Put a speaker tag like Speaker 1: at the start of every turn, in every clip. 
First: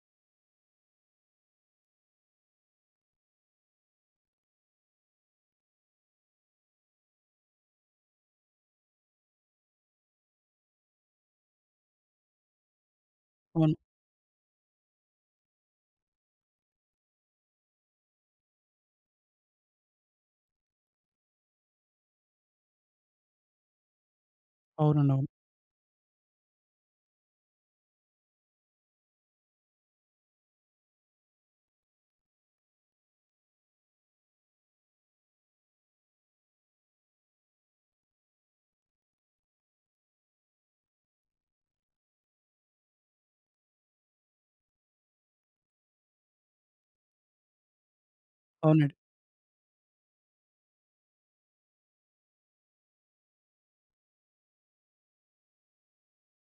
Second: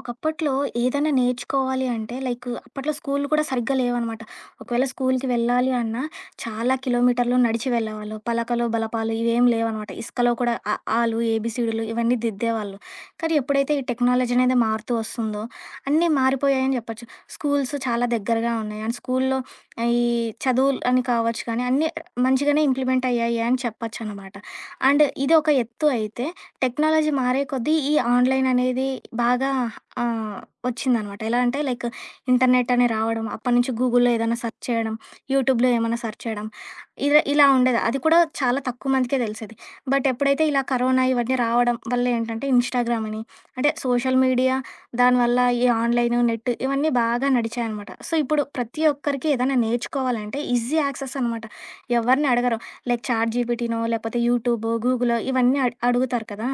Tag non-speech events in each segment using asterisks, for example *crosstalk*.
Speaker 1: ఒకప్పట్లో ఏదైనా నేర్చుకోవాలి అంటే లైక్ అప్పట్లో స్కూళ్ళు కూడా సరిగ్గా లేవనమాట. ఒకవేళ స్కూలుకి వెళ్ళాలి అన్నా చాలా కిలోమీటర్లు నడిచి వెళ్ళేవాళ్ళు. పలకలు, బలపాలు ఇవేం లేవనమాట. ఇసుకలో కూడా అ, ఆలు, ఏబీసీడీలు ఇవన్నీ దిద్దేవాళ్ళు. కానీ ఎప్పుడైతే
Speaker 2: అవును.
Speaker 1: ఈ టెక్నాలజీ అనేది మారుతూ వస్తుందో అన్నీ మారిపోయాయని చెప్పొచ్చు. స్కూల్స్ చాలా దగ్గరగా ఉన్నాయి. అండ్ స్కూల్లో ఈ చదువులు అని కావచ్చు కానీ అన్నీ మంచిగానే ఇంప్లిమెంట్ అయ్యాయి అని చెప్పొచ్చనమాట. అండ్
Speaker 2: అవునండి. అవును.
Speaker 1: ఇది ఒక ఎత్తు అయితే టెక్నాలజీ మారే కొద్దీ ఈ ఆన్‌లైన్ అనేది బాగా ఆ! వచ్చిందనమాట. ఎలా అంటే లైక్ ఇంటర్నెట్ అని రావడం, అప్పటినుంచి గూగుల్‌లో ఏదైనా సెర్చ్ చేయడం, యూట్యూబ్‌లో ఏమన్నా సెర్చ్ చేయడం. ఇలా ఇలా ఉండేది. అది కూడా చాలా తక్కువ మందికే తెలిసేది. బట్ ఎప్పుడైతే ఇలా కరోనా ఇవన్నీ రావడం వల్ల ఏంటంటే ఇన్‌స్టాగ్రామ్ అని అంటే సోషల్ మీడియా దానివల్ల ఈ ఆన్‌లైను, నెట్ ఇవన్నీ బాగా నడిచాయనమాట. సో, ఇప్పుడు ప్రతి
Speaker 2: అవునండి.
Speaker 1: ఒక్కరికి ఏదైనా నేర్చుకోవాలంటే ఈజీ యాక్సెస్ అనమాట. ఎవరిని అడగరు. లైక్ చాట్‌జీపీటీనో లేకపోతే యూట్యూబో, గూగులో ఇవన్నీ అడుగుతారు కదా!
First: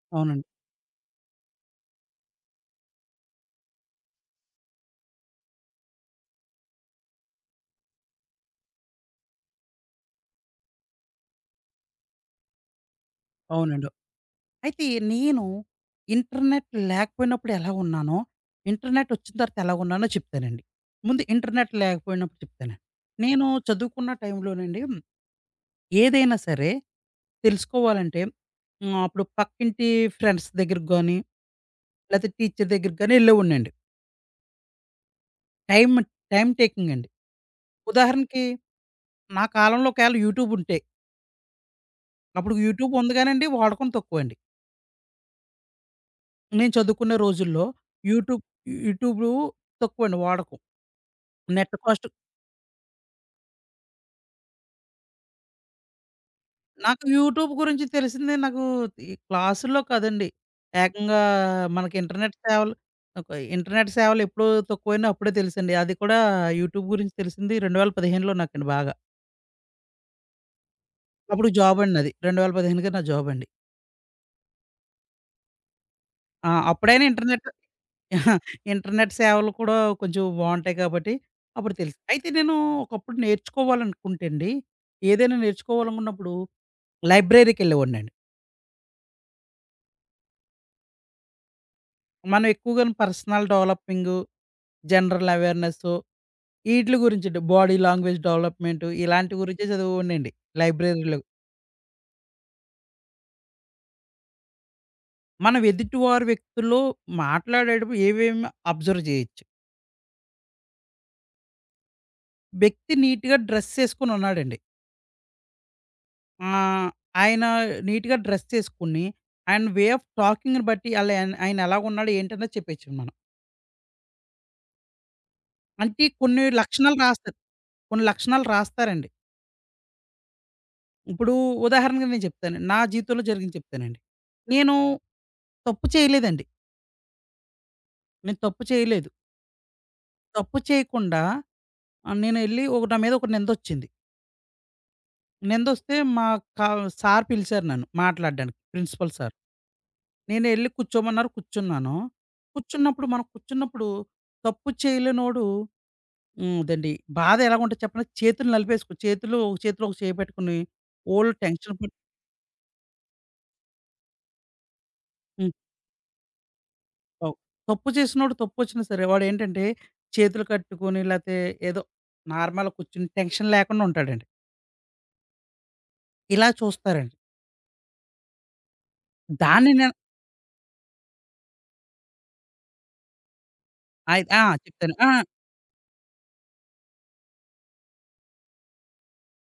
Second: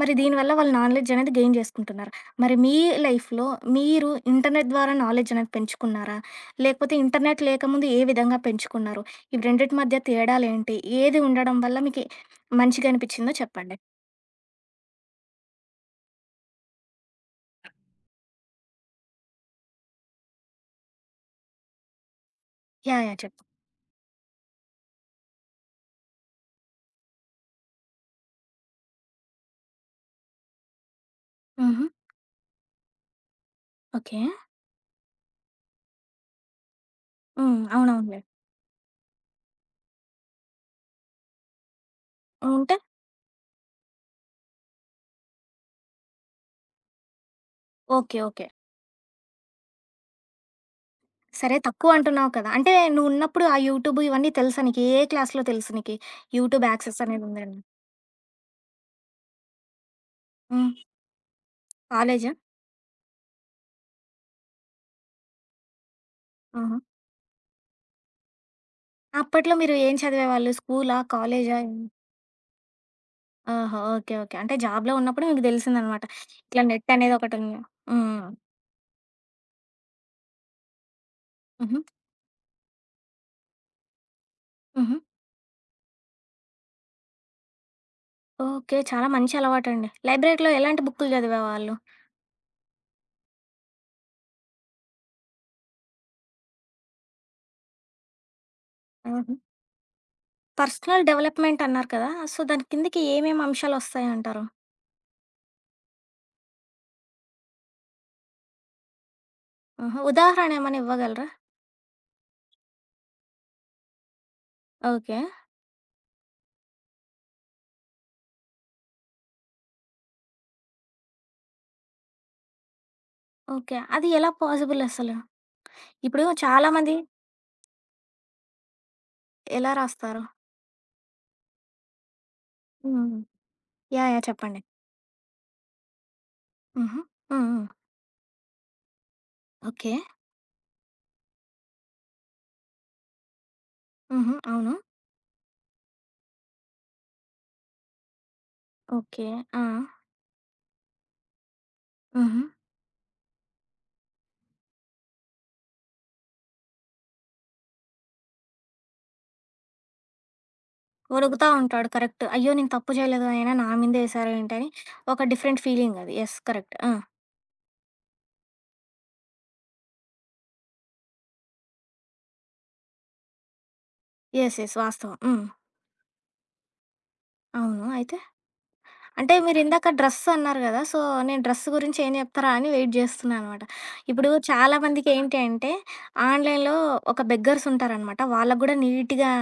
Speaker 1: మరి
Speaker 2: అవునండి.
Speaker 1: దీనివల్ల వాళ్ళు నాలెడ్జ్ అనేది గెయిన్ చేసుకుంటున్నారు. మరి మీ లైఫ్‌లో మీరు ఇంటర్నెట్ ద్వారా నాలెడ్జ్ అనేది పెంచుకున్నారా? లేకపోతే ఇంటర్నెట్ లేకముందు ఏ విధంగా పెంచుకున్నారు? ఇవి రెండిటి మధ్య తేడాలేంటి? ఏది ఉండడం వల్ల మీకి మంచిగా అనిపిచ్చిందో చెప్పండి?
Speaker 2: అవునండి. అయితే నేను ఇంటర్నెట్ లేకపోయినప్పుడు ఎలా ఉన్నానో, ఇంటర్నెట్ వచ్చిన తర్వాత ఎలా ఉన్నానో చెప్తానండి. ముందు ఇంటర్నెట్ లేకపోయినప్పుడు చెప్తాను.
Speaker 1: యాహ్! యాహ్! చెప్పు.
Speaker 2: నేను చదువుకున్న టైంలోనండి ఏదైనా సరే తెలుసుకోవాలంటే అప్పుడు పక్కింటి ఫ్రెండ్స్ దగ్గరికి గాని,
Speaker 1: హుహు.
Speaker 2: లేతే టీచర్ దగ్గరికి గాని ఎళ్ళేవాడినండి.
Speaker 1: ఓకే.
Speaker 2: టైమ్, టైమ్ టేకింగ్ అండి.
Speaker 1: హ్మ్. అవునవునులే.
Speaker 2: ఉదాహరణకి నా కాలంలో ఒకవేళ యూట్యూబ్ ఉంటే, అప్పుడు
Speaker 1: ఉంటే
Speaker 2: యూట్యూబ్ ఉంది గానండి వాడకం తక్కువండి. నేను చదువుకునే రోజుల్లో
Speaker 1: ఓకే.
Speaker 2: YouTube
Speaker 1: okay.
Speaker 2: యూట్యూబు తక్కువండి వాడకం.
Speaker 1: సరే
Speaker 2: నెట్
Speaker 1: తక్కువ
Speaker 2: కాస్ట్
Speaker 1: అంటున్నావు కదా! అంటే నువ్వున్నప్పుడు ఆ యూట్యూబ్ ఇవన్నీ తెలుసా నీకు? ఏ క్లాస్‌లో తెలుసు నీకి? యూట్యూబ్ యాక్సెస్
Speaker 2: నాకు
Speaker 1: అనేది
Speaker 2: యూట్యూబ్
Speaker 1: ఉందని?
Speaker 2: గురించి తెలిసింది నాకు ఈ క్లాసుల్లో కాదండి.
Speaker 1: హ్మ్.
Speaker 2: ఏకంగా మనకి
Speaker 1: కాలేజా?
Speaker 2: ఒక ఇంటర్నెట్ సేవలు ఎప్పుడు తక్కువైనా అప్పుడే తెలుసండి. అది కూడా
Speaker 1: ఆహా!
Speaker 2: యూట్యూబ్ గురించి తెలిసింది 2015లో నాకండి బాగా.
Speaker 1: అప్పట్లో మీరు ఏం చదివేవాళ్ళు? స్కూలా?
Speaker 2: అప్పుడు
Speaker 1: కాలేజా?
Speaker 2: జాబ్ అండి నాది. 2015కే నా జాబ్ అండి.
Speaker 1: ఆహా! ఓకే. ఓకే. అంటే జాబ్‌లో ఉన్నప్పుడు మీకు దెలిసిందనమాట. ఇట్లా నెట్
Speaker 2: అప్పుడైనా
Speaker 1: అనేది ఒకటుంది. హ్మ్.
Speaker 2: *laughs* ఇంటర్నెట్ సేవలు కూడా కొంచెం బావుంటాయి కాబట్టి అప్పుడు
Speaker 1: హుహు.
Speaker 2: తెలుసు. అయితే నేను ఒకప్పుడు నేర్చుకోవాలనుకుంటే అండి,
Speaker 1: హుహు.
Speaker 2: ఏదైనా నేర్చుకోవాలనుకున్నప్పుడు లైబ్రరీకెళ్ళేవాడినండి.
Speaker 1: ఓకే. చాలా మంచి అలవాటండి. లైబ్రరీలో ఎలాంటి బుక్కులు చదివేవాళ్ళు?
Speaker 2: మనం ఎక్కువగాను పర్సనల్ డెవలపింగు, జనరల్ అవేర్‌నెస్సు ఈట్లి గురించండి. బాడీ లాంగ్వేజ్ డెవలప్‌మెంటు ఇలాంటి
Speaker 1: ఆహా!
Speaker 2: గురించే చదివేవాడినండి
Speaker 1: పర్సనల్
Speaker 2: లైబ్రరీలో.
Speaker 1: డెవలప్‌మెంట్ అన్నారు కదా! సో, దాని కిందకి ఏమేమి అంశాలొస్తాయంటారు?
Speaker 2: మనం ఎదుటివారి వ్యక్తుల్లో మాట్లాడేటప్పుడు ఏవేమి అబ్జర్వ్ జేయొచ్చు.
Speaker 1: ఆహా! ఉదాహరణ ఏమైనా ఇవ్వగలరా?
Speaker 2: వ్యక్తి నీట్‌గా డ్రెస్ చేసుకొనున్నాడండి.
Speaker 1: ఓకే.
Speaker 2: ఆహ్, ఆయన నీట్‌గా డ్రెస్ చేసుకొని, ఆయన వే ఆఫ్ టాకింగ్‌ని బట్టి ఆళ్ళ ఆయన ఆయనెలాగున్నాడు ఏంటన్నది చెప్పేయొచ్చండి మనం.
Speaker 1: ఓకే. అది ఎలా పాజిబుల్ అసలు?
Speaker 2: అంటే
Speaker 1: ఇప్పుడు
Speaker 2: కొన్ని
Speaker 1: చాలా మంది
Speaker 2: లక్షణాలు రాస్తారు. కొన్ని లక్షణాలు రాస్తారండి.
Speaker 1: ఎలా రాస్తారు?
Speaker 2: ఇప్పుడు ఉదాహరణకి నేను చెప్తానండి. నా
Speaker 1: హ్మ్.
Speaker 2: జీవితంలో జరిగింది చెప్తానండి.
Speaker 1: యాహ్! యాహ్! చెప్పండి.
Speaker 2: నేను తప్పు చేయలేదండి.
Speaker 1: హుహు. హ్మ్. హ్మ్.
Speaker 2: నేను తప్పు చేయలేదు.
Speaker 1: ఓకే.
Speaker 2: తప్పు చేయకుండా నేనెళ్ళి నా మీద ఒక నిందొచ్చింది.
Speaker 1: హుహు. అవును.
Speaker 2: నిందొస్తే మా క సార్ పిలిచారు నన్ను మాట్లాడడానికి ప్రిన్సిపల్
Speaker 1: ఓకే.
Speaker 2: సార్.
Speaker 1: ఆ!
Speaker 2: నేనెళ్ళి కూర్చోమన్నారు కూర్చున్నాను.
Speaker 1: హుహు.
Speaker 2: కూర్చున్నప్పుడు తప్పు చేయలేనోడు అదండి. బాధ ఎలాగుంటది చెప్పండి? చేతులు నలిపేసుకొని చేతులు ఒక చేతిలో ఒక చేయి పెట్టుకొని వోళ్ళు
Speaker 1: ఒరుగుతా
Speaker 2: టెన్షన్
Speaker 1: ఉంటాడు.
Speaker 2: పడి
Speaker 1: కరెక్ట్. అయ్యో! నేను తప్పు చేయలేదు. అయినా నా మీదే ఏసారేంటి అని ఒక
Speaker 2: హ్మ్.
Speaker 1: డిఫరెంట్ ఫీలింగ్ అది. యెస్. కరెక్ట్. ఆ!
Speaker 2: అవు. తప్పు చేసినోడు తప్పొచ్చినా సరే వాడేంటంటే చేతులు కట్టుకొని లేతే ఏదో నార్మల్‌గా కూర్చొని టెన్షన్ లేకుండా ఉంటాడండి.
Speaker 1: యెస్. యెస్. వాస్తవం. హ్మ్.
Speaker 2: ఇలా చూస్తారండి.
Speaker 1: అవును. అయితే? అంటే
Speaker 2: దాన్ని
Speaker 1: మీరిందాక
Speaker 2: నేను
Speaker 1: డ్రెస్ అన్నారు గదా! సో, నేను డ్రెస్ గురించి ఏం జెప్తారా అని వెయిట్ జేస్తున్నా అనమాట.
Speaker 2: అయి
Speaker 1: ఇప్పుడు
Speaker 2: ఆ! చెప్తాను.
Speaker 1: చాలామందికి ఏంటి అంటే, ఆన్‌లైన్‌లో ఒక బెగ్గర్స్ ఉంటారనమాట. వాళ్ళకి గూడా నీట్‌గా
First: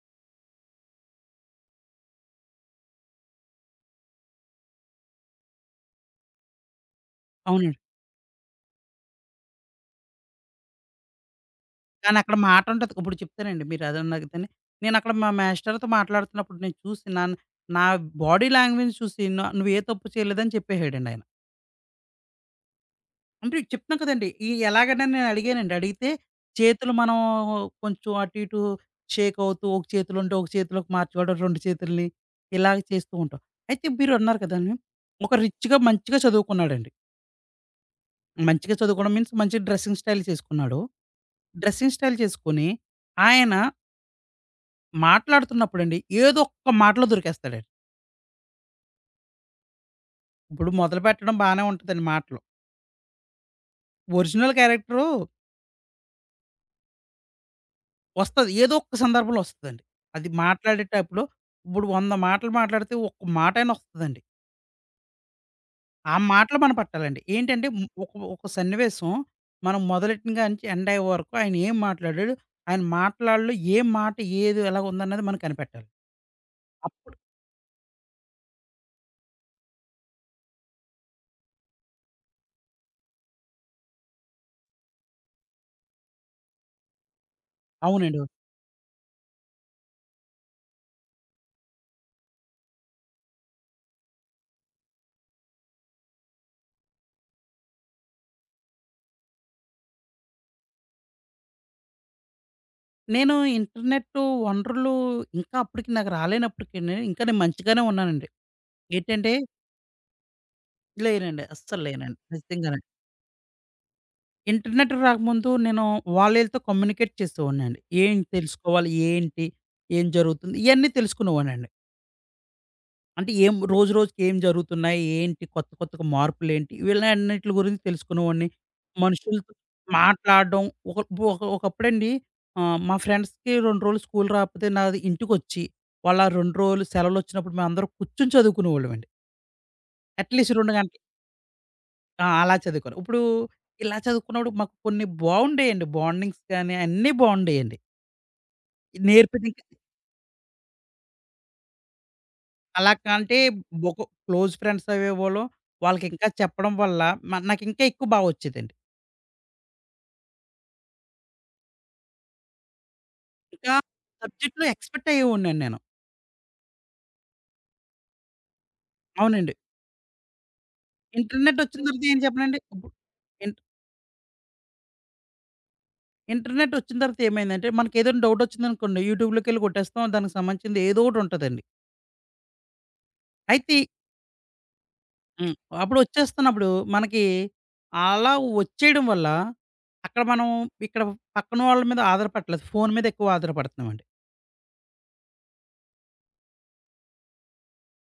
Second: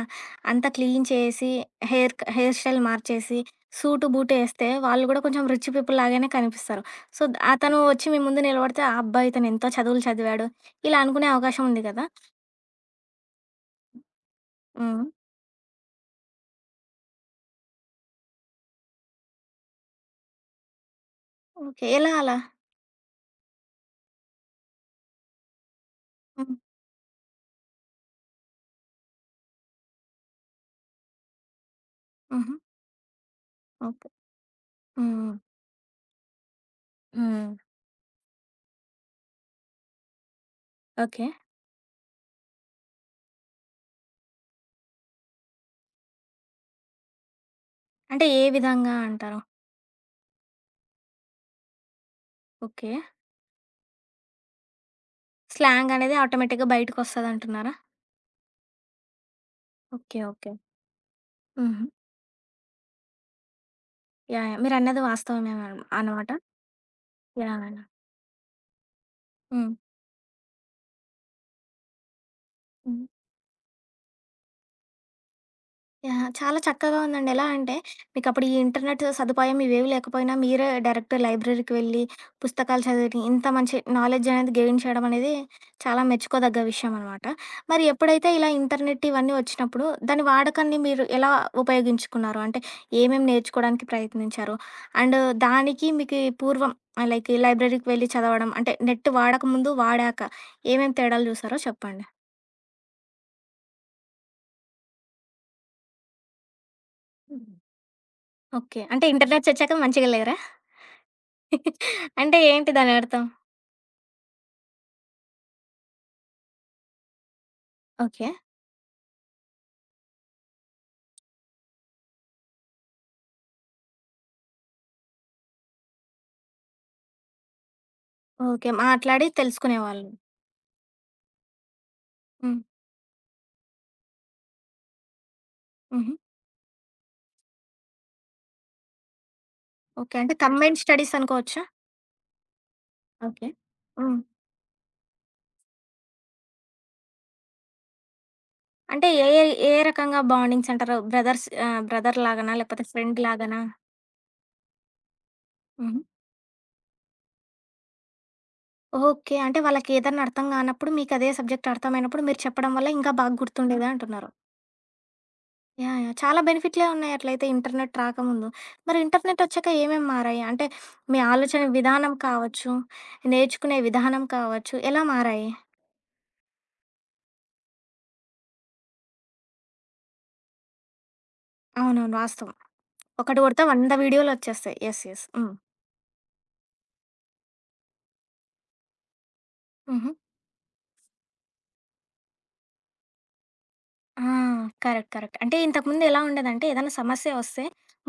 Speaker 1: అంతా క్లీన్ చేసి, హెయిర్ స్టైల్ మార్చేసి, సూటు, బూటు ఏస్తే వాళ్ళు గూడా కొంచెం రిచ్ పీపుల్ లాగానే కనిపిస్తారు. సో, అతను
Speaker 2: అవునండి.
Speaker 1: వచ్చి మీ ముందు నిలబడితే, ఆ అబ్బా! ఇతను ఎంతో చదువులు చదివాడు, ఇలా అనుకునే అవకాశం ఉంది గదా!
Speaker 2: కానీ అక్కడ మాట ఉంటది. ఇప్పుడు చెప్తానండి మీరు అదన్నా ఇదని.
Speaker 1: హ్మ్.
Speaker 2: నేనక్కడ మా మాస్టర్‌తో మాట్లాడుతున్నప్పుడు నేను చూసి నాన్ నా బాడీ లాంగ్వేజ్ చూసి న నువ్వు ఏ తప్పు చేయలేదని చెప్పేసాడండి ఆయన.
Speaker 1: ఓకే. ఎలా అలా?
Speaker 2: అంటే చెప్తున్నాను కదండీ! ఈ ఎలాగని నేను అడిగానండి. అడిగితే
Speaker 1: హ్మ్.
Speaker 2: చేతులు మనం కొంచెం అటు ఇటు షేక్ అవుతూ ఒక చేతిలుంటే ఒక చేతిలోకి మార్చుకోవడం, 2 చేతుల్ని
Speaker 1: హుహు.
Speaker 2: ఇలాగ చేస్తూ ఉంటాం. అయితే
Speaker 1: ఓకే.
Speaker 2: మీరన్నారు కదండీ!
Speaker 1: హ్మ్.
Speaker 2: ఒక రిచ్‌గా మంచిగా చదువుకున్నాడండి.
Speaker 1: హ్మ్.
Speaker 2: మంచిగా చదువుకోవడం మీన్స్ మంచి డ్రెసింగ్ స్టైల్ చేసుకున్నాడు.
Speaker 1: ఓకే.
Speaker 2: డ్రెసింగ్ స్టైల్ చేసుకొని ఆయన మాట్లాడుతున్నప్పుడండి ఏదో ఒక్క మాటలో దొరికేస్తాడండి.
Speaker 1: అంటే ఏ విధంగా అంటారు?
Speaker 2: ఇప్పుడు మొదలుపెట్టడం బానే ఉంటదండి మాటలు.
Speaker 1: ఓకే.
Speaker 2: ఒరిజినల్ క్యారెక్టరు
Speaker 1: స్లాంగ్ అనేది ఆటోమేటిక్‌గా బయటికొస్తదంటున్నారా?
Speaker 2: వస్తది. ఏదో ఒక సందర్భంలో వస్తదండి.
Speaker 1: ఓకే.
Speaker 2: అది
Speaker 1: ఓకే.
Speaker 2: మాట్లాడేటప్పుడు
Speaker 1: హుహు.
Speaker 2: ఇప్పుడు 100 మాటలు మాట్లాడితే ఒక్క మాటైనా వస్తదండి.
Speaker 1: యాహ్! యాహ్! మీరన్నది వాస్తవమే
Speaker 2: ఆ
Speaker 1: అనమాట.
Speaker 2: మాటలు మనం పట్టాలండి.
Speaker 1: యాహ్!
Speaker 2: ఏంటంటే
Speaker 1: యాహ్!
Speaker 2: ఒక ఒక సన్నివేశం
Speaker 1: హ్మ్.
Speaker 2: మనం మొదలెట్టిన కానించి ఎండ్ అయ్యే వరకు ఆయన ఏం మాట్లాడాడు, ఆయన
Speaker 1: హ్మ్.
Speaker 2: మాటలాడలో ఏ మాట ఏది ఎలా ఉందన్నది మనం కనిపెట్టాలి.
Speaker 1: యాహ్! చాలా చక్కగా
Speaker 2: అప్పుడు
Speaker 1: ఉందండి. ఎలా అంటే మీకప్పుడు ఈ ఇంటర్నెట్ సదుపాయం ఇవేవి లేకపోయినా మీరే డైరెక్ట్ లైబ్రరీకి వెళ్ళి, పుస్తకాలు చదివి ఇంత మంచి నాలెడ్జ్ అనేది గెయిన్ చేయడం అనేది చాలా మెచ్చుకోదగ్గ విషయం అనమాట. మరి
Speaker 2: అవునండి.
Speaker 1: ఎప్పుడైతే ఇలా ఇంటర్నెట్ ఇవన్నీ వచ్చినప్పుడు దాని వాడకాన్ని మీరు ఎలా ఉపయోగించుకున్నారు? అంటే ఏమేమి నేర్చుకోవడానికి ప్రయత్నించారు? అండ్ దానికి మీకి పూర్వం లైక్ లైబ్రరీకి వెళ్ళి చదవడం అంటే నెట్ వాడకముందు, వాడాక ఏమేమి తేడాలు చూసారో చెప్పండి?
Speaker 2: నేను ఇంటర్నెట్ వనరులు ఇంకా అప్పటికి నాకు రాలేనప్పటికి నేను మంచిగానే ఉన్నానండి.
Speaker 1: ఓకే. అంటే
Speaker 2: ఏంటంటే
Speaker 1: ఇంటర్నెట్స్ వచ్చాక మంచిగా లేరా?
Speaker 2: లేనండి. అస్సలు లేనండి.
Speaker 1: అంటే ఏంటి
Speaker 2: నిజంగానే.
Speaker 1: దానర్థం?
Speaker 2: ఇంటర్నెట్ రాకముందు నేను వాళ్ళీళ్ళతో కమ్యూనికేట్ చేసేవాడినండి. ఏం
Speaker 1: ఓకే.
Speaker 2: తెలుసుకోవాలి? ఏంటి? ఏం జరుగుతుంది? ఇయన్నీ తెలుసుకునేవాడినండి. అంటే ఏం రోజు రోజుకి ఏం జరుగుతున్నాయి? ఏంటి? కొత్త కొత్తగా మార్పులేంటి? వీళ్ళన్నిట్లి గురించి తెలుసుకునేవాడిని.
Speaker 1: ఓకే. మాట్లాడి
Speaker 2: మనుషులతో
Speaker 1: తెలుసుకునేవాళ్ళు.
Speaker 2: మాట్లాడడం ఒక ఒక ఒకప్పుడండి
Speaker 1: హ్మ్.
Speaker 2: మా ఫ్రెండ్స్‌కి 2 రోజులు స్కూల్ రాకపోతే నాది ఇంటికొచ్చి,
Speaker 1: హుహు.
Speaker 2: వాళ్ళ 2 రోజులు సెలవులొచ్చినప్పుడు మేమందరం కూర్చొని చదువుకునేవాళ్ళమండి.
Speaker 1: ఓకే. అంటే అట్లా.
Speaker 2: అట్‌లీస్ట్ 2
Speaker 1: కంబైన్డ్
Speaker 2: గంటలు
Speaker 1: స్టడీస్ అనుకోవచ్చా?
Speaker 2: అలా చదువుకోను.
Speaker 1: ఓకే.
Speaker 2: ఇలా
Speaker 1: హ్మ్.
Speaker 2: చదువుకున్నప్పుడు మాకు కొన్ని బావుండేయండి. బాండింగ్స్ కానీ అన్నీ బావుండేయండి.
Speaker 1: అంటే ఏ ఏ
Speaker 2: నేర్పిది
Speaker 1: ఏ రకంగా బాండింగ్స్ అంటారు? బ్రదర్స్ ఆహ్, బ్రదర్ లాగానా? లేకపోతే
Speaker 2: అలా
Speaker 1: ఫ్రెండ్
Speaker 2: కంటే
Speaker 1: లాగానా?
Speaker 2: ఒక క్లోజ్ ఫ్రెండ్స్ అయ్యేవాళ్ళం.
Speaker 1: హుహు.
Speaker 2: వాళ్ళకి ఇంకా చెప్పడం వల్ల నాకింకా ఎక్కువ వచ్చేదండి.
Speaker 1: ఓకే. అంటే వాళ్ళకేదన్నా అర్థం కానప్పుడు మీకదే సబ్జెక్ట్ అర్థమైనప్పుడు మీరు చెప్పడం వల్ల ఇంకా బాగా
Speaker 2: ఇంకా
Speaker 1: గుర్తుండేదా అంటున్నారు.
Speaker 2: సబ్జెక్ట్‌లో ఎక్స్‌పర్ట్ అయ్యేవాడినండి నేను.
Speaker 1: యాహ్! యాహ్! చాలా బెనిఫిట్‌లే ఉన్నాయి అట్లయితే ఇంటర్నెట్ రాకముందు. మరి ఇంటర్నెట్
Speaker 2: అవునండి.
Speaker 1: వచ్చాక ఏమేమి మారాయి? అంటే మీ
Speaker 2: ఇంటర్నెట్
Speaker 1: ఆలోచన
Speaker 2: వచ్చిన తర్వాత
Speaker 1: విధానం
Speaker 2: ఏం చెప్పనండి
Speaker 1: కావచ్చు,
Speaker 2: ఇప్పుడు ఇంట్
Speaker 1: నేర్చుకునే విధానం కావచ్చు, ఎలా మారాయి?
Speaker 2: ఇంటర్నెట్ వచ్చిన తర్వాత ఏమైందంటే మనకేదైనా డౌట్ వచ్చిందనుకోండి యూట్యూబ్‌లోకెళ్ళి కొట్టేస్తాం. దానికి సంబంధించింది ఏదో ఒకటి ఉంటదండి.
Speaker 1: అవునవును. వాస్తవం. ఒకటి కొడితే
Speaker 2: అయితే
Speaker 1: 100 వీడియోలొచ్చేస్తాయి. యెస్. యెస్.
Speaker 2: హ్మ్. అప్పుడొచ్చేస్తున్నప్పుడు మనకి అలా వచ్చేయడం వల్ల,
Speaker 1: హ్మ్.
Speaker 2: అక్కడ మనం ఇక్కడ పక్కన వాళ్ళ మీద ఆధారపడట్లేదు. ఫోను మీద ఎక్కువ ఆధారపడుతున్నామండి.
Speaker 1: ఆ! కరెక్ట్. కరెక్ట్. అంటే ఇంతకుముందు ఎలా ఉండేదంటే ఏదైనా సమస్య వస్తే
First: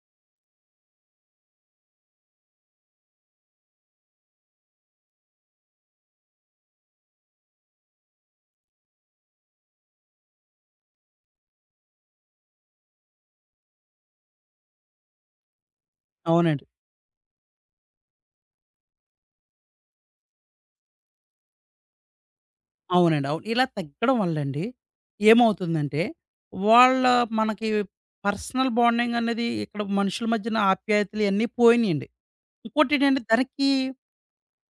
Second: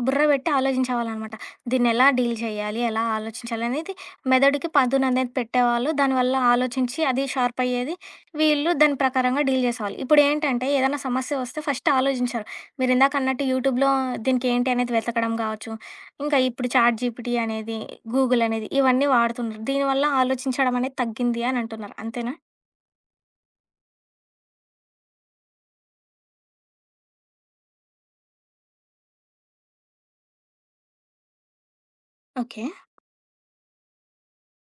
Speaker 1: బుర్ర పెట్టి ఆలోచించేవాళ్ళనమాట. దీన్నెలా డీల్ చేయాలి? ఎలా ఆలోచించాలి? అనేది మెదడుకి పదుననేది పెట్టేవాళ్ళు. దానివల్ల ఆలోచించి అది షార్ప్ అయ్యేది. వీళ్ళు దాని ప్రకారంగా డీల్ చేసేవాళ్ళు. ఇప్పుడేంటంటే ఏదైనా సమస్య వస్తే ఫస్ట్ ఆలోచించరు. మీరిందాక అన్నట్టు యూట్యూబ్‌లో దీనికేంటి అనేది వెతకడం కావచ్చు. ఇంకా
Speaker 2: అవునండి.
Speaker 1: ఇప్పుడు చాట్ జీపీటీ అనేది, గూగుల్ అనేది ఇవన్నీ వాడుతున్నారు. దీనివల్ల ఆలోచించడం అనేది తగ్గింది అని అంటున్నారు. అంతేనా?
Speaker 2: అవునండి. అవును. ఇలా తగ్గడం వల్లండి ఏమవుతుందంటే, వాళ్ళ మనకి పర్సనల్ బాండింగ్ అనేది ఇక్కడ మనుషుల మధ్యన ఆప్యాయతలు ఇయన్నీ పోయినియండి.
Speaker 1: ఓకే.
Speaker 2: ఇంకోటేంటంటే దానికి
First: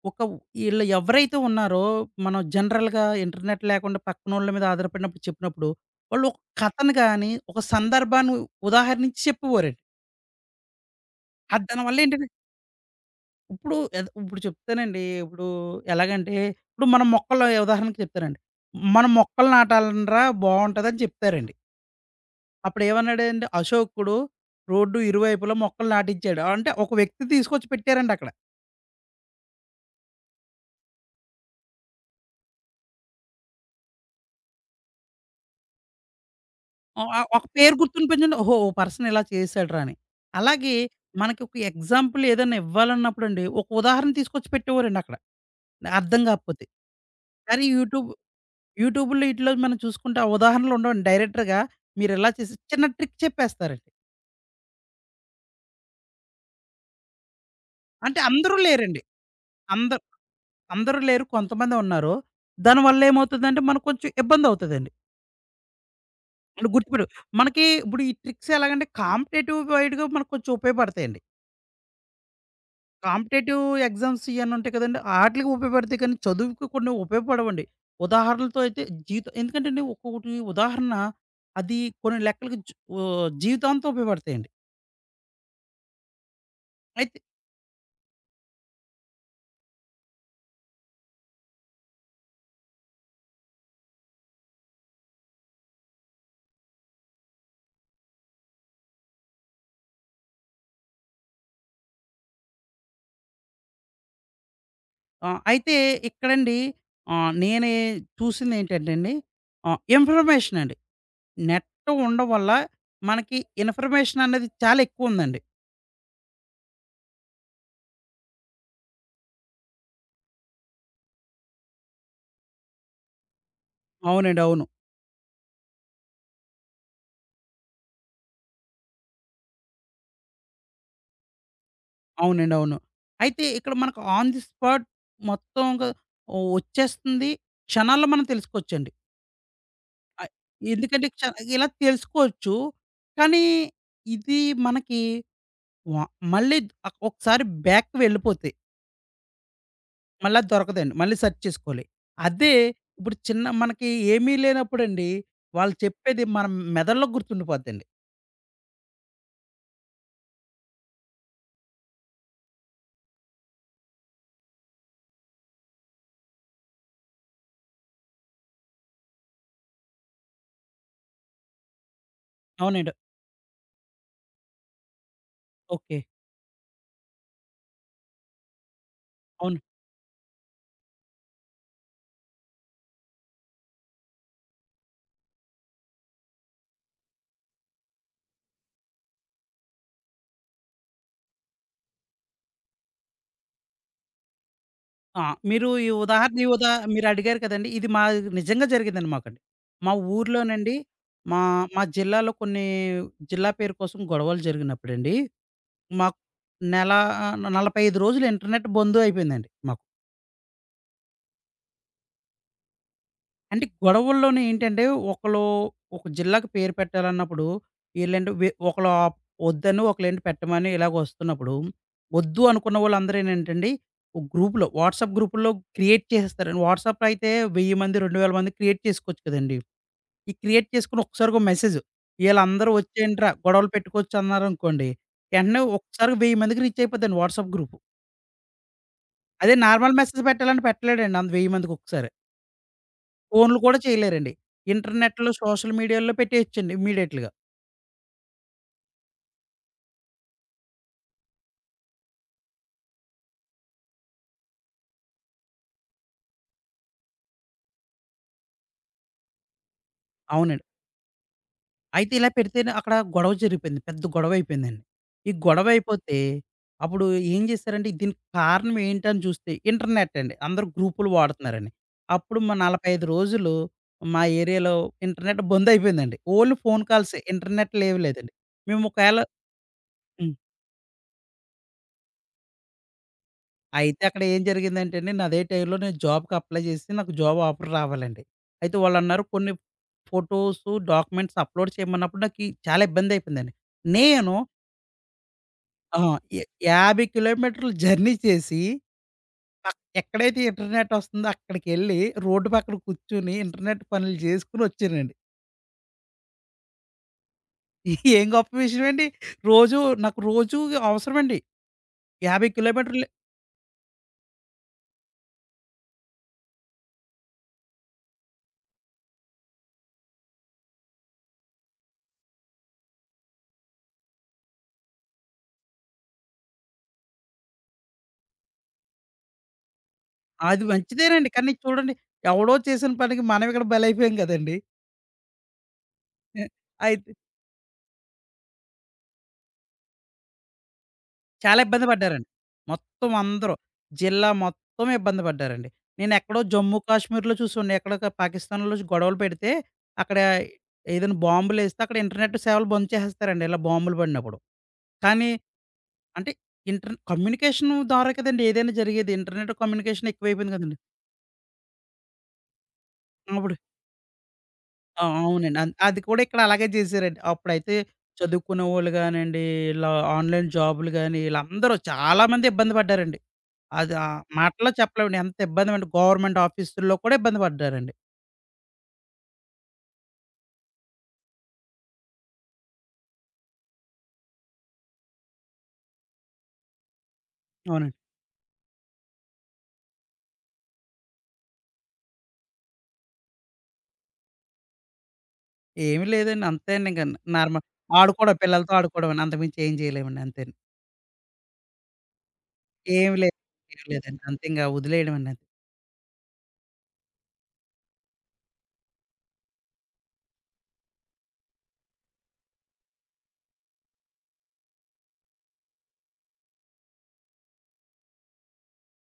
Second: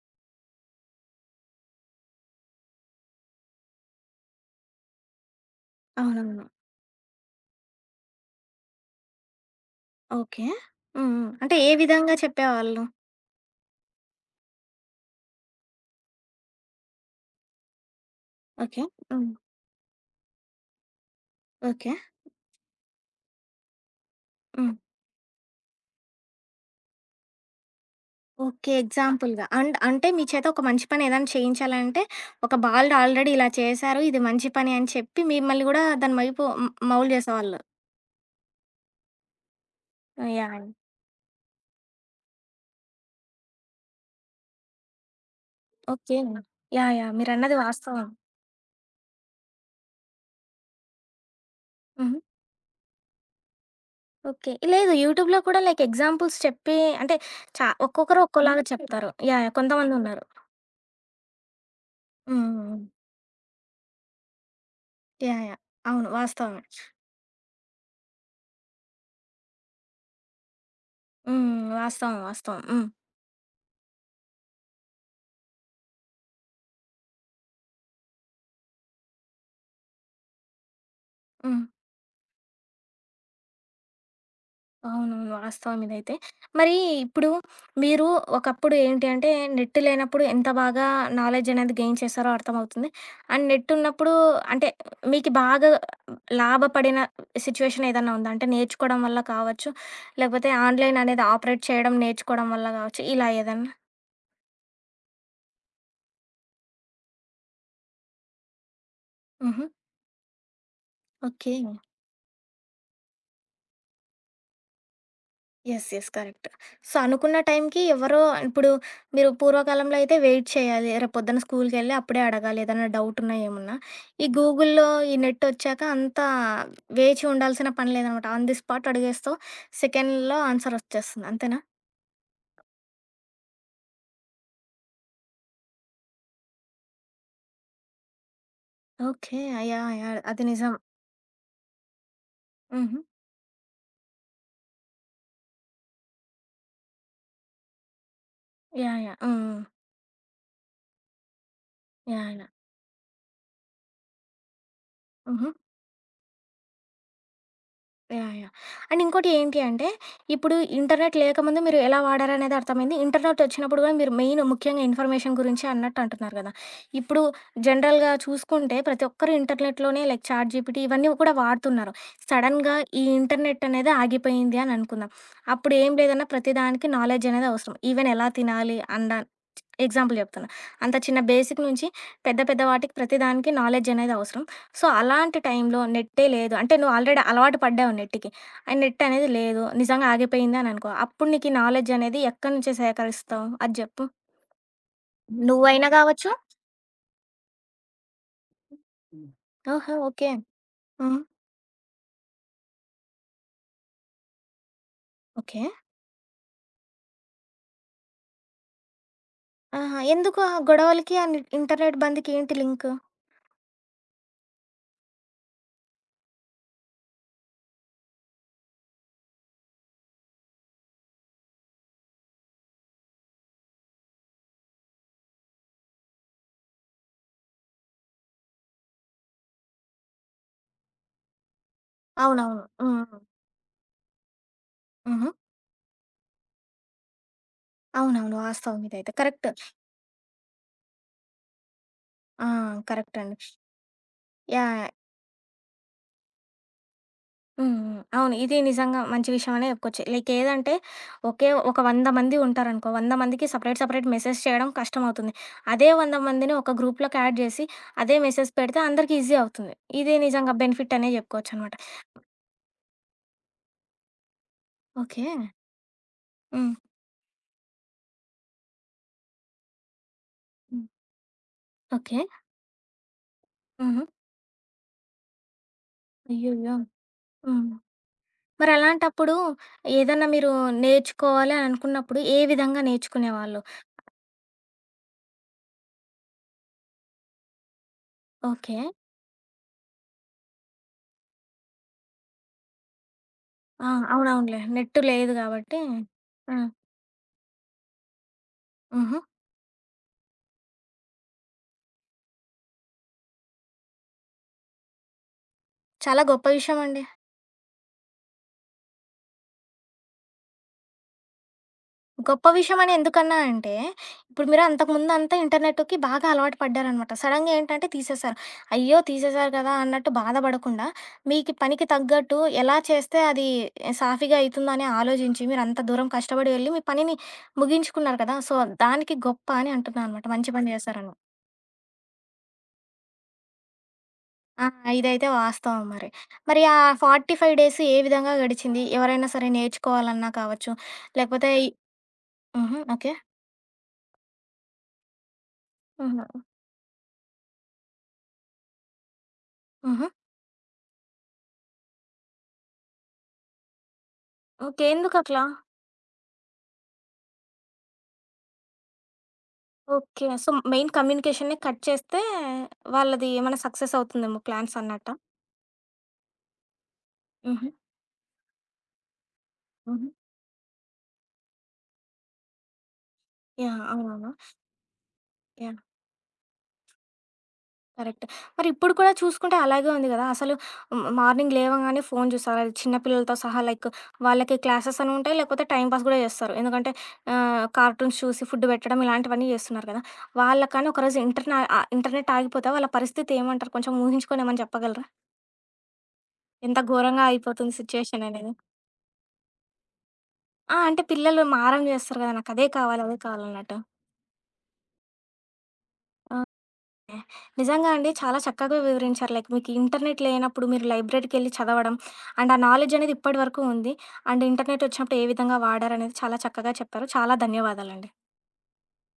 Speaker 2: ఒక ఈళ్ళు ఎవరైతే ఉన్నారో, మనం జనరల్‌గా ఇంటర్నెట్ లేకుండా పక్కనోళ్ళ మీద ఆధారపడినప్పుడు చెప్పినప్పుడు, వాళ్ళు ఒక
Speaker 1: అవునవును.
Speaker 2: కథను గాని, ఒక సందర్భాన్ని ఉదాహరణించి చెప్పేవారండి.
Speaker 1: ఓకే. హ్మ్. హ్మ్. అంటే
Speaker 2: అది
Speaker 1: ఏ
Speaker 2: దానివల్ల
Speaker 1: విధంగా
Speaker 2: ఏంటంటే
Speaker 1: చెప్పేవాళ్ళు?
Speaker 2: ఇప్పుడు చెప్తానండి. ఇప్పుడు ఎలాగంటే, ఇప్పుడు మనం మొక్కలు ఉదాహరణకి చెప్తానండి.
Speaker 1: ఓకే.
Speaker 2: మనం
Speaker 1: హ్మ్.
Speaker 2: మొక్కలు నాటాలండ్రా బావుంటదని చెప్తారండి.
Speaker 1: ఓకే.
Speaker 2: అప్పుడేమన్నాడండి అశోకుడు
Speaker 1: హ్మ్.
Speaker 2: రోడ్డు ఇరువైపులా మొక్కలు నాటించాడు. అంటే ఒక వ్యక్తి తీసుకొచ్చి పెట్టారండి అక్కడ.
Speaker 1: ఓకే. ఎగ్జాంపుల్‌గా. అండ్ అంటే మీ చేత ఒక మంచి పని ఏదైనా చేయించాలంటే, ఒక బాలుడు ఆల్రెడీ ఇలా చేశారు. ఇది మంచి పని అని చెప్పి మిమ్మల్ని గూడా దాని వైపు మ్ మౌలు
Speaker 2: ఒక
Speaker 1: చేసేవాళ్ళు.
Speaker 2: పేరు గుర్తుని పెంచండి. ఓహో! ఓ పర్సన్ ఇలా చేసాడురా అని.
Speaker 1: యాహ్!
Speaker 2: అలాగే మనకి ఒక ఎగ్జాంపుల్ ఏదైనా ఇవ్వాలన్నప్పుడండి, ఒక ఉదాహరణ తీసుకొచ్చి పెట్టేవారండి అక్కడ.
Speaker 1: ఓకే.
Speaker 2: అర్థం కాకపోతే.
Speaker 1: యాహ్! యాహ్! మీరన్నది
Speaker 2: కానీ
Speaker 1: వాస్తవం.
Speaker 2: యూట్యూబ్‌లో ఈటిలో మనం చూసుకుంటే ఆ ఉదాహరణలు ఉండవండి. డైరెక్టర్‌గా
Speaker 1: హుహు.
Speaker 2: మీరిలా చేసి చిన్న ట్రిక్ చెప్పేస్తారండి.
Speaker 1: ఓకే. లేదు యూట్యూబ్‌లో కూడా లైక్ ఎగ్జాంపుల్స్ చెప్పి అంటే చా
Speaker 2: అంటే
Speaker 1: ఒక్కొక్కరు
Speaker 2: అందరూ
Speaker 1: ఒక్కోలాగా
Speaker 2: లేరండి.
Speaker 1: చెప్తారు. యాహ్! యాహ్!
Speaker 2: అందరు
Speaker 1: కొంతమందున్నారు.
Speaker 2: అందరూ లేరు. కొంతమందే ఉన్నారు.
Speaker 1: హ్మ్. హ్మ్. హ్మ్.
Speaker 2: దానివల్ల ఏమవుతదంటే మనకు కొంచెం ఇబ్బందవుతదండి.
Speaker 1: యాహ్! యాహ్! అవును. వాస్తవమే.
Speaker 2: అంటే గుర్తుపెట్టు మనకి ఇప్పుడు ఈ ట్రిక్స్ ఎలాగంటే కాంపిటేటివ్ వైడ్‌గా మనకు కొంచెం ఉపయోగపడతాయండి.
Speaker 1: హ్మ్. వాస్తవం. వాస్తవం. హ్మ్.
Speaker 2: కాంపిటేటివ్ ఎగ్జామ్స్ ఇయన్నీ ఉంటాయి కదండీ! ఆటిలకి ఉపయోగపడతాయి కానీ, చదువుకి కొన్ని ఉపయోగపడవండి. ఉదాహరణలతో అయితే జీవితం ఎందుకంటే అండి, ఒక్కొక్కటి ఉదాహరణ
Speaker 1: హ్మ్.
Speaker 2: అది కొన్ని లెక్కలకి జు ఓహ్! జీవితాంతం ఉపయోగపడతాయండి.
Speaker 1: అవునవును. వాస్తవం ఇదైతే. మరి
Speaker 2: అయితే
Speaker 1: ఇప్పుడు మీరు ఒకప్పుడు ఏంటి అంటే నెట్ లేనప్పుడు ఎంత బాగా నాలెడ్జ్ అనేది గెయిన్ చేశారో అర్థమవుతుంది. అండ్ నెట్ ఉన్నప్పుడు అంటే మీకు బాగా లాభపడిన సిట్యుయేషన్ ఏదన్నా ఉందా? అంటే నేర్చుకోవడం వల్ల కావచ్చు, లేకపోతే ఆన్‌లైన్ అనేది ఆపరేట్ చేయడం నేర్చుకోవడం వల్ల కావచ్చు ఇలా ఏదన్నా?
Speaker 2: అయితే ఇక్కడండి నేనే చూసిందేంటంటే అండి
Speaker 1: హుహు.
Speaker 2: ఇన్ఫర్మేషన్ అండి.
Speaker 1: ఓకే.
Speaker 2: నెట్ ఉండడం వల్ల మనకి ఇన్ఫర్మేషన్ అనేది చాలా ఎక్కువుందండి.
Speaker 1: యెస్. యెస్. కరెక్ట్. సో, అనుకున్న టైంకి ఎవరో ఇప్పుడు మీరు పూర్వకాలంలో అయితే వెయిట్ చేయాలి. రేపొద్దున స్కూల్‌కెళ్ళి అప్పుడే అడగాలి ఏదైనా డౌటున్నా, ఏమున్నా. ఈ
Speaker 2: అవునండి. అవును.
Speaker 1: గూగుల్‌లో ఈ నెట్టొచ్చాక అంతా వేచి ఉండాల్సిన పని లేదనమాట. ఆన్ ది స్పాట్ అడిగేస్తావు. సెకండ్‌లో ఆన్సర్ ఒచ్చేస్తుంది. అంతేనా?
Speaker 2: అవునండి. అవును. అయితే ఇక్కడ మనకు ఆన్ ది స్పాట్ మొత్తంగా వచ్చేస్తుంది. క్షణాల్లో మనం తెలుసుకోవచ్చండి.
Speaker 1: ఓకే. యాహ్! యాహ్!
Speaker 2: ఆహ్,
Speaker 1: అది నిజం.
Speaker 2: ఎందుకంటే క్ష ఇలా తెలుసుకోవచ్చు.
Speaker 1: హుహు.
Speaker 2: కానీ ఇది మనకి వ మళ్ళీ ఒకసారి బ్యాక్‌కి వెళ్ళిపోతే
Speaker 1: యాహ్! యాహ్! హ్మ్. హ్మ్.
Speaker 2: మళ్ళా దొరకదండి. మళ్ళీ సెర్చ్ చేసుకోవాలి.
Speaker 1: యాహ్! యాహ్!
Speaker 2: అదే ఇప్పుడు చిన్న మనకి ఏమీ లేనప్పుడండి,
Speaker 1: హుహు.
Speaker 2: వాళ్ళు చెప్పేది మన మెదడులో గుర్తుండిపోద్దండి.
Speaker 1: యాహ్! యాహ్! అండ్ ఇంకోటి ఏంటి అంటే, ఇప్పుడు ఇంటర్నెట్ లేకముందు మీరు ఎలా వాడారనేది అర్థమైంది. ఇంటర్నెట్ వచ్చినప్పుడు కూడా మీరు మెయిన్ ముఖ్యంగా ఇన్ఫర్మేషన్ గురించి అన్నట్టు అంటున్నారు కదా! ఇప్పుడు జనరల్‌గా చూసుకుంటే ప్రతి ఒక్కరు ఇంటర్నెట్‌లోనే లైక్ చాట్‌జీపీటీ ఇవన్నీ కూడా వాడుతున్నారు. సడెన్‌గా
Speaker 2: అవునండి.
Speaker 1: ఈ ఇంటర్నెట్ అనేది ఆగిపోయింది అని అనుకుందాం. అప్పుడు ఏం
Speaker 2: ఓకే.
Speaker 1: లేదన్నా ప్రతి దానికి నాలెడ్జ్ అనేది అవసరం. ఈవెన్ ఎలా తినాలి? అండా
Speaker 2: అవును.
Speaker 1: ఎగ్జాంపుల్ చెప్తున్నా. అంత చిన్న బేసిక్ నుంచి పెద్ద పెద్ద వాటికి ప్రతి దానికి నాలెడ్జ్ అనేది అవసరం. సో, అలాంటి టైంలో నెట్టే లేదు అంటే నువ్వు ఆల్రెడీ అలవాటు పడ్డావు నెట్‌కి. అండ్ నెట్ అనేది లేదు. నిజంగా ఆగిపోయింది అని అనుకో. అప్పుడు నీకు ఈ నాలెడ్జ్ అనేది ఎక్కడి నుంచి సేకరిస్తావు? అది చెప్పు.
Speaker 2: ఆ! మీరు
Speaker 1: నువ్వైనా
Speaker 2: ఈ
Speaker 1: గావచ్చు.
Speaker 2: ఉదాహరణ ఈ ఉదా మీరడిగారు కదండీ! ఇది మా నిజంగా జరిగిందండి మాకండి. మా
Speaker 1: ఓహో! ఓకే.
Speaker 2: ఊర్లోనండి
Speaker 1: హ్మ్.
Speaker 2: మా మా జిల్లాలో కొన్ని జిల్లా పేరు కోసం గొడవలు జరిగినప్పుడండి,
Speaker 1: ఓకే.
Speaker 2: మాకు నెల 45 రోజులు ఇంటర్నెట్ బంద్ అయిపోయిందండి మాకు.
Speaker 1: ఆహా! ఎందుకు ఆ గొడవలకి అండ్ ఇంటర్నెట్ బంద్‌కి ఏంటి లింకు?
Speaker 2: అంటే గొడవల్లోనే ఏంటంటే ఒకళ్ళు ఒక జిల్లాకు పేరు పెట్టాలన్నప్పుడు ఈళ్ళేంటి వె ఒకళ్ళు ఆప్ వద్దని ఒకళ్ళేంటి పెట్టమని ఇలాగ వస్తున్నప్పుడు, వద్దు అనుకున్న వాళ్ళందరూ ఏంటండి ఒక గ్రూప్‌లో వాట్సాప్ గ్రూపుల్లో క్రియేట్ చేసేస్తారండి. వాట్సాప్‌లో అయితే 1000 మంది, 2000 మంది క్రియేట్ చేసుకోవచ్చు కదండీ! ఈ క్రియేట్ చేసుకొని ఒక్కసారిగా ఒక మెసేజ్
Speaker 1: అవునవును.
Speaker 2: "ఈళ్ళందరూ
Speaker 1: హ్మ్.
Speaker 2: వచ్చేయండిరా గొడవలు పెట్టుకోవచ్చు" అన్నారనుకోండి.
Speaker 1: హుహు.
Speaker 2: వెంటనే ఒక్కసారిగా 1000 మందికి రీచ్ అయిపోద్దండి వాట్సాప్ గ్రూపు.
Speaker 1: అవునవును. వాస్తవం ఇదైతే. కరెక్ట్.
Speaker 2: అదే నార్మల్ మెసేజ్ పెట్టాలంటే పెట్టలేడండి అంత 1000 మందికి ఒకసారి.
Speaker 1: ఆ! కరెక్ట్ అండి.
Speaker 2: ఫోనులు కూడా చేయలేరండి.
Speaker 1: యాహ్!
Speaker 2: ఇంటర్నెట్‌లో, సోషల్ మీడియాలో పెట్టేయొచ్చండి ఇమ్మీడియేట్‌గా.
Speaker 1: హ్మ్. హ్మ్. అవును. ఇది నిజంగా మంచి విషయమనే చెప్పుకోవచ్చు. లైక్ ఏదంటే ఒకే ఒక 100 మంది ఉంటారనుకో, 100 మందికి సెపరేట్, సెపరేట్ మెసేజ్ చేయడం కష్టమవుతుంది. అదే 100 మందిని ఒక గ్రూప్‌లోకి యాడ్ చేసి అదే మెసేజ్ పెడితే అందరికి ఈజీ అవుతుంది. ఇదే నిజంగా
Speaker 2: అవునండి.
Speaker 1: బెనిఫిట్ అనే చెప్పుకోవచ్చనమాట.
Speaker 2: అయితే ఇలా పెడితేనే అక్కడ గొడవ జరిగిపోయింది. పెద్ద గొడవయిపోయిందండి.
Speaker 1: ఓకే.
Speaker 2: ఈ గొడవయిపోతే
Speaker 1: హ్మ్.
Speaker 2: అప్పుడు ఏం చేశారంటే దీనికి కారణం ఏంటని చూస్తే ఇంటర్నెట్ అండి. అందరూ
Speaker 1: హ్మ్.
Speaker 2: గ్రూపులు వాడుతున్నారండి.
Speaker 1: ఓకే.
Speaker 2: అప్పుడు మా 45 రోజులు
Speaker 1: హుహు.
Speaker 2: మా ఏరియాలో ఇంటర్నెట్ బందయిపోయిందండి. ఓన్లీ
Speaker 1: అయ్యయ్యో!
Speaker 2: ఫోను కాల్సే
Speaker 1: హ్మ్.
Speaker 2: ఇంటర్నెట్ లేవు లేదండి. మేము ఒకవేళ
Speaker 1: మరలాంటప్పుడు ఏదన్నా
Speaker 2: హ్మ్.
Speaker 1: మీరు నేర్చుకోవాలి అని అనుకున్నప్పుడు ఏ విధంగా నేర్చుకునేవాళ్ళు?
Speaker 2: అయితే అక్కడ ఏం జరిగిందంటేండి, నాదే టైంలో నేను జాబ్‌కి అప్లై చేసి నాకు జాబ్ ఆఫర్ రావాలండి. అయితే
Speaker 1: ఓకే.
Speaker 2: వాళ్ళన్నారు కొన్ని ఫోటోసు, డాక్యుమెంట్స్ అప్‌లోడ్ చేయమన్నప్పుడు నాకి చాలా ఇబ్బందయిపోయిందండి.
Speaker 1: ఆ!
Speaker 2: నేను
Speaker 1: అవునవునులే. నెట్ లేదు కాబట్టి
Speaker 2: ఆహ్, యా
Speaker 1: ఆ!
Speaker 2: 50 కిలోమీటర్లు జర్నీ చేసి
Speaker 1: హుహు.
Speaker 2: ఎక్కడైతే ఇంటర్నెట్ వస్తుందో అక్కడికెళ్ళి రోడ్డు పక్కన కూర్చొని ఇంటర్నెట్ పనులు చేసుకొని వచ్చానండి.
Speaker 1: చాలా గొప్ప విషయమండి.
Speaker 2: ఏం గొప్ప విషయం అండి. రోజు నాకు రోజు అవసరమండి.
Speaker 1: గొప్ప
Speaker 2: 50
Speaker 1: విషయమని
Speaker 2: కిలోమీటర్లు
Speaker 1: ఎందుకన్నా అంటే, ఇప్పుడు మీరు అంతకుముందంతా ఇంటర్నెట్‌కి బాగా అలవాటు పడ్డారనమాట. సడెన్‌గా ఏంటంటే తీసేశారు. అయ్యో! తీసేశారు కదా అన్నట్టు బాధపడకుండా, మీకి పనికి తగ్గట్టు ఎలా చేస్తే అది సాఫీగా అయితుందని ఆలోచించి, మీరంత దూరం కష్టపడి వెళ్లి మీ పనిని ముగించుకున్నారు కదా! సో, దానికి గొప్ప అని అంటున్నా అనమాట. మంచి
Speaker 2: అది
Speaker 1: పని చేశారని.
Speaker 2: మంచిదేనండి. కానీ చూడండి ఎవడో చేసిన పనికి మనం ఇక్కడ బలైపోయాం కదండీ!
Speaker 1: ఆ! ఇదైతే వాస్తవం మరి.
Speaker 2: ఎ
Speaker 1: మరి ఆ
Speaker 2: అయితే
Speaker 1: 45 డేస్ ఏ విధంగా గడిచింది? ఎవరైనా సరే నేర్చుకోవాలన్నా కావచ్చు, లేకపోతే
Speaker 2: చాలా
Speaker 1: ఈ
Speaker 2: ఇబ్బంది పడ్డారండి.
Speaker 1: హుహు.
Speaker 2: మొత్తం
Speaker 1: ఓకే.
Speaker 2: అందరూ. జిల్లా మొత్తం ఇబ్బంది పడ్డారండి.
Speaker 1: హుహు.
Speaker 2: నేనెక్కడో జమ్మూ కాశ్మీర్‌లో చూసాండి. ఎక్కడొక పాకిస్తాన్‌లో గొడవలు పెడితే,
Speaker 1: హుహు.
Speaker 2: అక్కడ ఏదైనా బాంబులేస్తే అక్కడ ఇంటర్నెట్ సేవలు బంద్ చేసేస్తారండి. ఇలా బాంబులు పడినప్పుడు.
Speaker 1: ఓకే.
Speaker 2: కానీ
Speaker 1: ఎందుకట్లా?
Speaker 2: అంటే ఇంటర్ కమ్యూనికేషన్ ద్వారా కదండీ ఏదైనా జరిగేది. Internet communication
Speaker 1: okay. సో,
Speaker 2: ఎక్కువైపోయింది కదండీ.
Speaker 1: మెయిన్ కమ్యూనికేషన్‌ని కట్ చేస్తే వాళ్ళది
Speaker 2: అప్పుడు
Speaker 1: ఏమైనా సక్సెస్ అవుతుందేమో ప్లాన్స్
Speaker 2: ఆ!
Speaker 1: అన్నట్టా?
Speaker 2: అవునండి. అది కూడా ఇక్కడ అలాగే చేశారండి.
Speaker 1: హుహు.
Speaker 2: అప్పుడైతే చదువుకునేవాళ్ళు గానండి, ఇలా
Speaker 1: హుహు.
Speaker 2: ఆన్‌లైన్ జాబులు గాని, ఈళ్ళందరూ చాలా మంది ఇబ్బంది పడ్డారండి.
Speaker 1: యాహ్!
Speaker 2: అది ఆ
Speaker 1: అవునవును.
Speaker 2: మాటల్లో చెప్పలేమండి. ఎంత
Speaker 1: యాహ్!
Speaker 2: ఇబ్బందిమంటే గవర్నమెంట్ ఆఫీసుల్లో కూడా ఇబ్బంది పడ్డారండి.
Speaker 1: కరెక్ట్. మరి ఇప్పుడు కూడా చూసుకుంటే అలాగే ఉంది గదా! అసలు మార్నింగ్ లేవగానే ఫోను చూస్తారు. అది చిన్న పిల్లలతో సహా లైక్ వాళ్ళకి క్లాసెస్ అని ఉంటాయి, లేకపోతే టైమ్ పాస్ గూడా చేస్తారు. ఎందుకంటే ఆహ్,
Speaker 2: అవునండి.
Speaker 1: కార్టూన్స్ చూసి ఫుడ్ పెట్టడం ఇలాంటివన్నీ చేస్తున్నారు గదా! వాళ్ళకని ఒకరోజు ఇంటర్నెట్ ఆగిపోతే వాళ్ళ పరిస్థితి ఏమంటారు? కొంచెం ఊహించుకొని ఏమన్నా చెప్పగలరా?
Speaker 2: ఏమి లేదండి
Speaker 1: ఎంత
Speaker 2: అంతేండి ఇంక
Speaker 1: ఘోరంగా
Speaker 2: నార్మల్
Speaker 1: అయిపోతుంది సిట్యుయేషన్
Speaker 2: ఆడుకోవడం
Speaker 1: అనేది?
Speaker 2: పిల్లలతో ఆడుకోవడమేనండి. అంతకుమించి ఏం చేయలేమండి అంతేను.
Speaker 1: ఆ! అంటే పిల్లలు మారం జేస్తారు గదా! నాకదే కావాలి, అదే
Speaker 2: ఏమి లేదు.
Speaker 1: కావాలన్నట్టు.
Speaker 2: ఏమి లేదండి. అంతే ఇంక వదిలేయడమేనంతే.
Speaker 1: ఓకే. నిజంగా అండి చాలా చక్కగా వివరించారు. లైక్ మీకు ఇంటర్నెట్ లేనప్పుడు మీరు లైబ్రరీకెళ్ళి చదవడం, అండ్ ఆ నాలెడ్జ్ అనేది ఇప్పటి వరకు ఉంది. అండ్ ఇంటర్నెట్ వచ్చినప్పుడు ఏ విధంగా వాడారనేది చాలా చక్కగా చెప్పారు. చాలా ధన్యవాదాలండి.